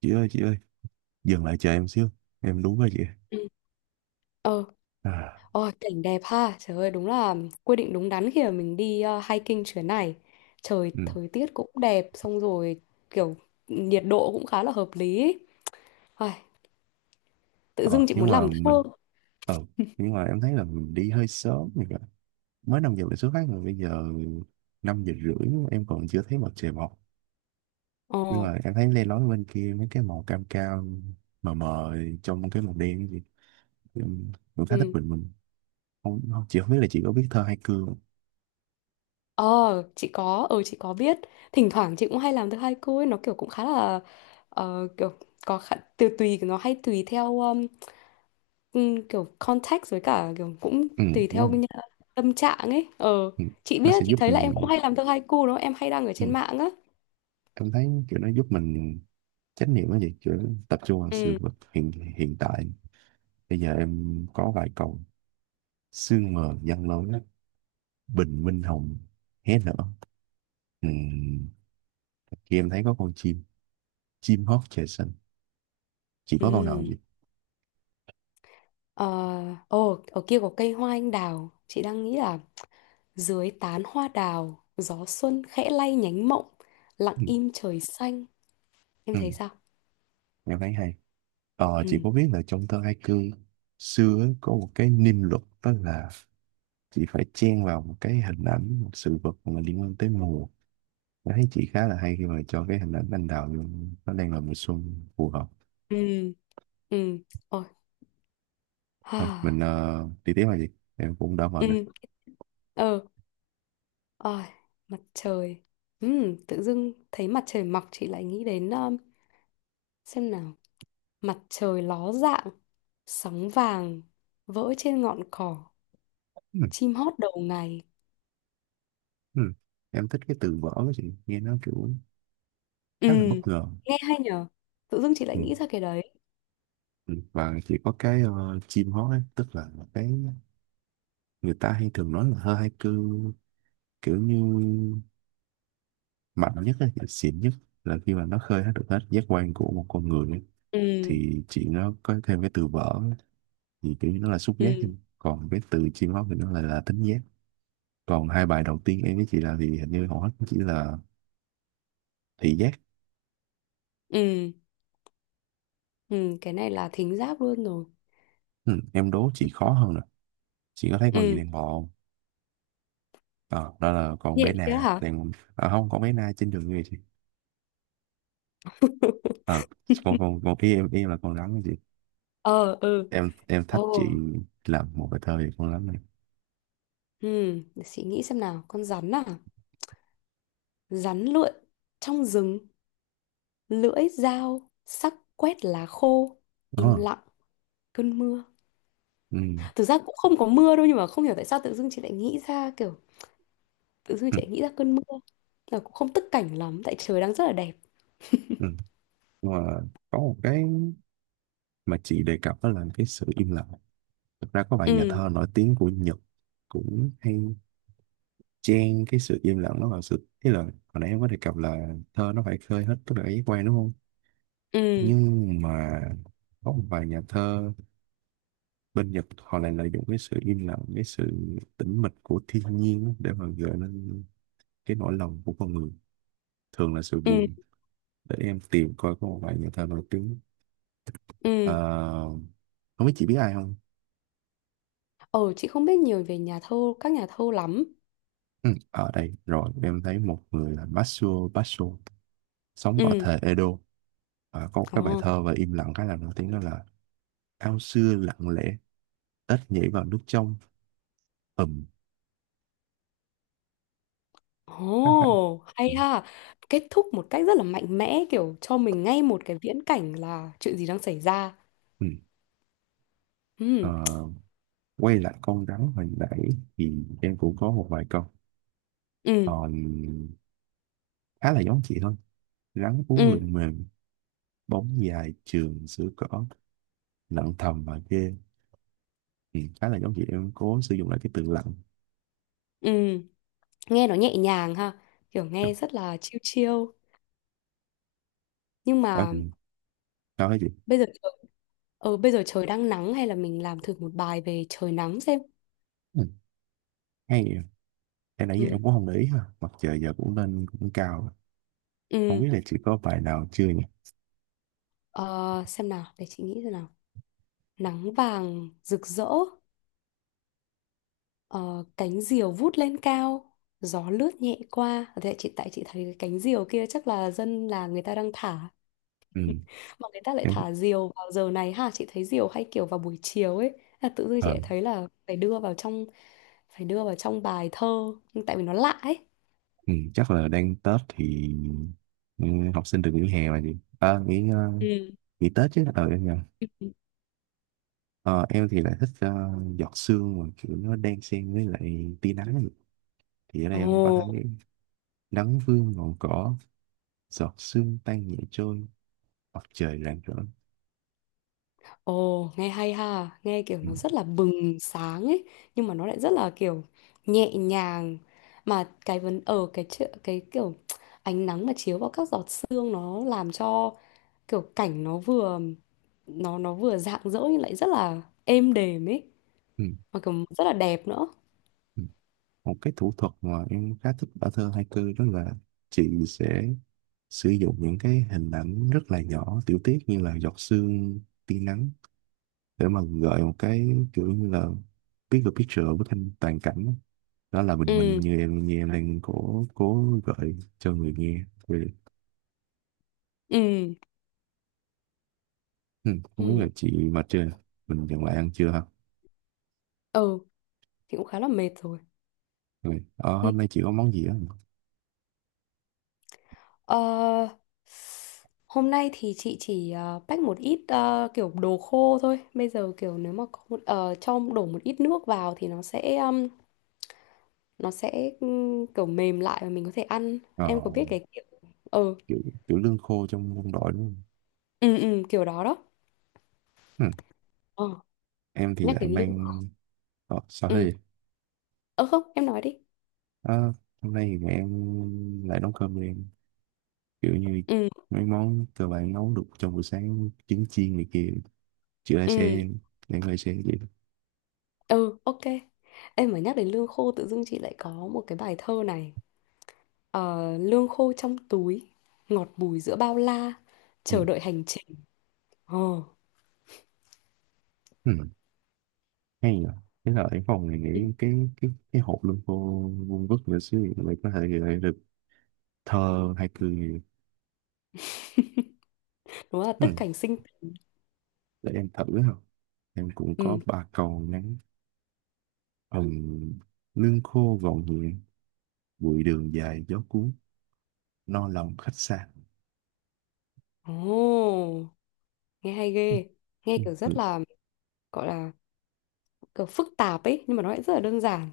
Chị ơi, chị ơi, dừng lại chờ em xíu. Em đú rồi chị. Ừ. Ờ, À. ôi, cảnh đẹp ha. Trời ơi, đúng là quyết định đúng đắn khi mà mình đi hiking chuyến này. Trời, Ừ. thời tiết cũng đẹp, xong rồi kiểu nhiệt độ cũng khá là hợp lý ý. Ai, tự dưng ờ chị nhưng muốn mà làm thơ. mình ờ nhưng mà em thấy là mình đi hơi sớm rồi kìa. Mới 5 giờ mình xuất phát mà bây giờ 5 giờ rưỡi em còn chưa thấy mặt trời mọc. Ờ, Nhưng mà em thấy lên lói bên kia mấy cái màu cam cam mờ mờ trong cái màu đen gì. Em cũng khá thích ừ. bình minh. Không, không, chị không biết là chị có biết thơ hai cương không? Ờ, chị có biết. Thỉnh thoảng chị cũng hay làm thơ haiku ấy, nó kiểu cũng khá là kiểu có khá, từ tùy nó hay tùy theo, ừ, kiểu context với cả kiểu cũng Ừ, tùy đúng theo không? Tâm trạng ấy. Ờ Ừ. chị Nó biết, sẽ chị giúp thấy là em cũng mình. hay làm thơ haiku đó, em hay đăng ở Ừ. trên mạng á. Em thấy kiểu nó giúp mình chánh niệm cái gì kiểu tập trung vào sự Ừ. vật hiện hiện tại. Bây giờ em có vài câu. Sương mờ giăng lối, bình minh hồng hé nở. Ừ. Kia em thấy có con chim, chim hót trời xanh. Chị có câu nào Ừ. vậy? Ờ. Ồ, ở kia có cây hoa anh đào, chị đang nghĩ là dưới tán hoa đào gió xuân khẽ lay nhánh mộng, lặng Ừ. im trời xanh. Em Ừ. thấy sao? Em thấy hay. Ờ, chị Ừ. có biết là trong thơ haiku xưa ấy, có một cái niêm luật đó là chị phải chen vào một cái hình ảnh, một sự vật mà liên quan tới mùa. Em thấy chị khá là hay khi mà cho cái hình ảnh anh đào vô, nó đang là mùa xuân phù hợp. Ừ. Ừ. Ôi, Thôi, mình ha. Đi tiếp là gì? Em cũng đã mệt rồi. Ừ. Ờ. Ôi, mặt trời. Ừ, tự dưng thấy mặt trời mọc chị lại nghĩ đến, xem nào. Mặt trời ló dạng, sóng vàng vỡ trên ngọn cỏ, Ừ. chim hót đầu ngày. Ừ. Em thích cái từ vỡ của chị, nghe nó kiểu Ừ, khá là bất ngờ. nghe hay nhở? Tự dưng chị lại Ừ. nghĩ ra cái đấy. Ừ. Và chỉ có cái chim hót ấy, tức là cái người ta hay thường nói là hơi haiku kiểu như mạnh nhất ấy, xịn nhất là khi mà nó khơi hết được hết giác quan của một con người ấy. Ừ, Thì chị nó có thêm cái từ vỡ ấy, thì kiểu như nó là xúc giác thôi. ừ, Còn cái từ chim hót thì nó lại là thính giác. Còn hai bài đầu tiên em với chị làm thì hình như hầu hết cũng chỉ là thị giác. ừ, ừ, cái này là thính giác luôn rồi. Ừ. Em đố chị khó hơn nè. Chị có thấy con gì Ừ, đang bò không? Ờ, đó là con bé nhện kia Na hả? đang. À, không, con bé Na trên đường về chị. ờ, con ý em là con rắn đó chị. Ờ, ừ, Em thách ồ, chị làm một bài thơ về con rắn này. ừ, để chị nghĩ xem nào. Con rắn à? Rắn lượn trong rừng, lưỡi dao, sắc quét lá khô, im Đó. lặng cơn mưa. Ừ, Thực ra cũng không có mưa đâu, nhưng mà không hiểu tại sao tự dưng chị lại nghĩ ra kiểu tự dưng ừ, chị lại nghĩ ra cơn mưa, là cũng không tức cảnh lắm tại trời đang rất là đẹp. ừ. Nhưng mà có một cái mà chị đề cập đó là cái sự im lặng. Thực ra có vài nhà Ừ. thơ nổi tiếng của Nhật cũng hay chen cái sự im lặng đó vào sự ý là hồi nãy em có đề cập là thơ nó phải khơi hết tất cả cái giác quan đúng không? Ừ. Nhưng mà có một vài nhà thơ bên Nhật họ lại lợi dụng cái sự im lặng, cái sự tĩnh mịch của thiên nhiên để mà gợi lên cái nỗi lòng của con người, thường là sự Ừ. buồn. Để em tìm coi có một bài nhà thơ nổi tiếng. Ừ. À, không biết chị biết ai không? ờ chị không biết nhiều về nhà thơ các nhà thơ lắm. Ừ, ở đây rồi, em thấy một người là Matsuo Basho sống ở Ừ. thời Edo. À, có một cái bài Ồ. thơ và im lặng khá là nổi tiếng đó là: ao xưa lặng lẽ, ếch nhảy vào nước trong, ầm. Khá khá. Ồ, hay ha. Kết thúc một cách rất là mạnh mẽ, kiểu cho mình ngay một cái viễn cảnh là chuyện gì đang xảy ra. Ừ. Ờ, Ừ. quay lại con rắn hồi nãy thì em cũng có một vài câu Ừ. còn khá là giống chị thôi. Rắn uống Ừ. lượn mềm, bóng dài trường sữa cỏ, lặng thầm và ghê. Ừ, khá là giống chị, em cố sử dụng lại cái từ lặng. Ừ, nghe nó nhẹ nhàng ha, kiểu Đó. nghe rất là chill chill. Nhưng đó mà thì- Đó chị. bây giờ trời, bây giờ trời đang nắng, hay là mình làm thử một bài về trời nắng xem. Ừ, hay vậy. Em nãy giờ Ừ. em cũng không để ý ha, mặt trời giờ cũng lên cũng cao rồi. Không Ừ. biết là chị có bài nào chưa nhỉ? Ờ, xem nào, để chị nghĩ xem nào. Nắng vàng rực rỡ, ờ, cánh diều vút lên cao, gió lướt nhẹ qua. Ờ, thế chị, tại chị thấy cái cánh diều kia chắc là dân là người ta đang thả. Ừ. Mà người ta lại Em. thả diều vào giờ này ha, chị thấy diều hay kiểu vào buổi chiều ấy, là tự dưng chị Ờ. lại thấy là phải đưa vào trong bài thơ tại vì nó lạ ấy. Ừ, chắc là đang Tết thì. Ừ, học sinh được nghỉ hè mà chị. À, nghỉ ờ, Ừ. nghỉ Tết chứ. Ờ, em nhầm. Ờ, em thì lại thích giọt sương mà kiểu nó đan xen với lại tia nắng, thì ở Ừ. đây em có thấy: Ồ. nắng vương ngọn cỏ, giọt sương tan nhẹ trôi, mặt trời rạng rỡ. Ồ, nghe hay ha, nghe kiểu Ừ. nó rất là bừng sáng ấy, nhưng mà nó lại rất là kiểu nhẹ nhàng. Mà cái vấn ở cái chợ, cái kiểu ánh nắng mà chiếu vào các giọt sương nó làm cho kiểu cảnh nó vừa rạng rỡ nhưng lại rất là êm đềm ấy, Ừ. mà kiểu rất là đẹp nữa. Ừ. Một cái thủ thuật mà em khá thích ở thơ haiku đó là chị sẽ sử dụng những cái hình ảnh rất là nhỏ, tiểu tiết như là giọt sương, tia nắng để mà gợi một cái kiểu như là bigger picture, bức tranh toàn cảnh, đó là bình minh. Ừ. Như em, đang cố cố gợi cho người nghe về. Ừ. Ừ, không biết là Ừ. chị mà chưa, mình dừng lại ăn chưa ha? Ừ, thì cũng khá là mệt rồi. Rồi. Ờ, Ừ. Hôm nay chị có món gì á? Ờ, hôm nay thì chị chỉ pack một ít, kiểu đồ khô thôi. Bây giờ kiểu nếu mà có một, cho đổ một ít nước vào thì nó sẽ kiểu mềm lại và mình có thể ăn. Ờ, Em có biết cái kiểu. Ừ. kiểu, kiểu lương khô trong quân đội đúng không? Ừ. Ừ, kiểu đó đó. Ừm. Ờ, Em thì nhắc lại đến lương. mang... Ờ, sao Ừ. thế? Ờ không, em nói đi. Ờ, hôm nay thì em lại nấu cơm cho em. Kiểu như Ừ. mấy món cơ bản nấu được trong buổi sáng, trứng chiên này kia. Chị lại Ừ. sẽ... Em lại sẽ vậy. Ừ, ok. Em mà nhắc đến lương khô tự dưng chị lại có một cái bài thơ này. Ờ, lương khô trong túi, ngọt bùi giữa bao la, Ừ. chờ đợi hành trình. Ờ. Ừ. Hay nhờ. Thế là em phòng này Ừ. nghĩ cái hộp lương khô vuông vức nữa xíu thì mình có thể gọi được thơ hay cười. Nó là tức Ừm. cảnh sinh. Để em thử không? Em cũng có Ừ. ba cầu ngắn. Ừm, lương khô gọn nhẹ, bụi đường dài gió cuốn, no lòng khách xa. Ồ, nghe hay ghê. Nghe kiểu rất Ừ. là, gọi là kiểu phức tạp ấy nhưng mà nó lại rất là đơn giản.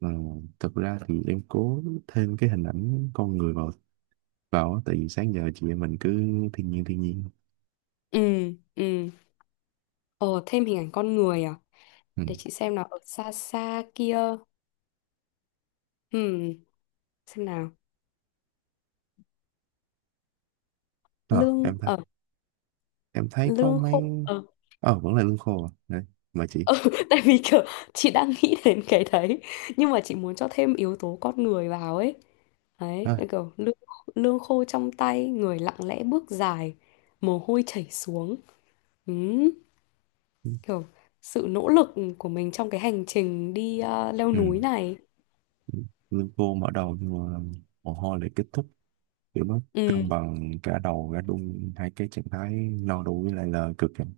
Ừ, thật ra thì em cố thêm cái hình ảnh con người vào vào á, tại vì sáng giờ chị em mình cứ thiên nhiên thiên nhiên. Ừ. Ừ. Ờ, thêm hình ảnh con người à? Để Ừ. chị xem nào, ở xa xa kia. Ừ, xem nào. Ờ, Lương em thấy ở em thấy có lương mấy khô. Ờ, vẫn là lương khô à. Đấy, mà chị. tại vì kiểu chị đang nghĩ đến cái đấy nhưng mà chị muốn cho thêm yếu tố con người vào ấy. Đấy, À, cái kiểu lương lương khô trong tay, người lặng lẽ bước dài, mồ hôi chảy xuống. Ừ. ừ. Kiểu sự nỗ lực của mình trong cái hành trình đi leo Ừ, núi này. lương khô mở đầu nhưng mà mồ hôi lại kết thúc, kiểu nó Ừ. cân bằng cả đầu cả đun hai cái trạng thái no đủ với lại là cực, em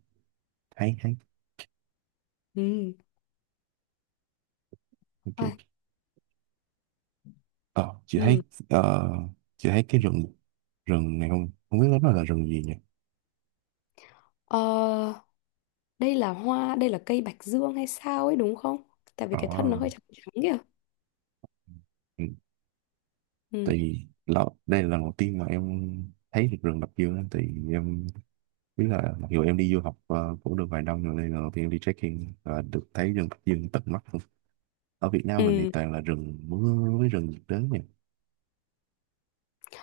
thấy thấy Ừ. Ai. ok. Ờ, Ừ. Ờ, chị thấy cái rừng rừng này không không biết lắm là rừng gì nhỉ? Ờ, đây là cây bạch dương hay sao ấy đúng không, tại vì Ờ. cái thân nó hơi trắng trắng kìa. Ừ, tại Ừ. vì là, đây là lần đầu tiên mà em thấy được rừng Bạch Dương á, thì em biết là mặc dù em đi du học cũng được vài năm rồi, đây là lần đầu tiên em đi trekking và được thấy rừng Bạch Dương tận mắt luôn. Ở Việt Nam mình thì Ừ. toàn là rừng mưa với rừng nhiệt đới nhỉ?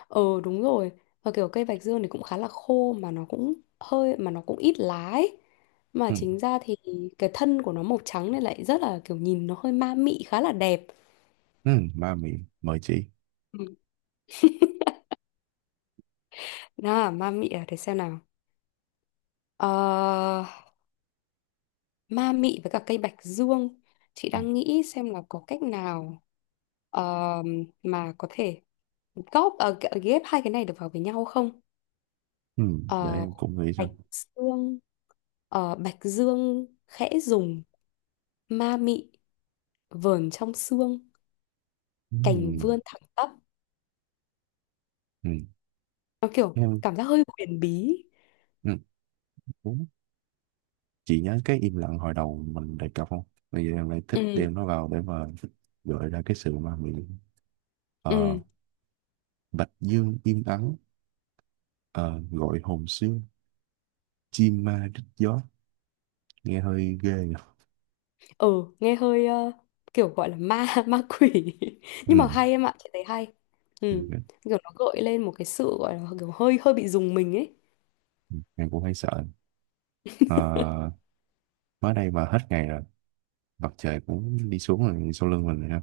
Ờ, đúng rồi, và kiểu cây bạch dương thì cũng khá là khô, mà nó cũng ít lá ấy, mà Ừ, chính ra thì cái thân của nó màu trắng nên lại rất là kiểu nhìn nó hơi ma mị, khá là đẹp. ừ, ba miệng mời chị. Ừ. Nào, ma mị à, để xem nào. Ờ, ma mị với cả cây bạch dương, chị Ừ, đang nghĩ xem là có cách nào, mà có thể ghép hai cái này được vào với nhau không. ừ, để Ờ, em cũng nghĩ xem. bạch dương bạch dương khẽ dùng, ma mị vờn trong xương, Ừ, cành vươn thẳng tắp. ừ, Nó kiểu em. cảm giác hơi huyền bí. Ừ. Chị nhớ cái im lặng hồi đầu mình đề cập không? Bây giờ em lại thích Ừ. đem nó vào để mà gợi ra cái sự ma mị. Ờ, Ừ. bạch dương im ắng, ờ, gọi hồn xương, chim ma rít gió. Nghe hơi ghê nhỉ? Ừ, nghe hơi, kiểu gọi là ma ma quỷ. Nhưng mà Ừ, hay em ạ, chị thấy hay. Ừ. Kiểu nó gợi lên một cái sự, gọi là kiểu hơi hơi bị dùng mình ấy. em cũng hay sợ. Ờ, mới đây mà hết ngày rồi, mặt trời cũng đi xuống rồi sau lưng mình rồi ha.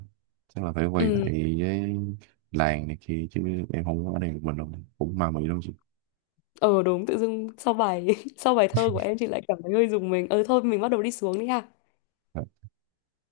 Chắc là phải quay lại Ừ. với làng này kia chứ. Em không có ở đây một mình đâu, cũng ma mị lắm chị. Ờ, đúng, tự dưng sau bài sau bài thơ của em chị lại cảm thấy hơi dùng mình. Ờ Thôi, mình bắt đầu đi xuống đi ha. Ờ.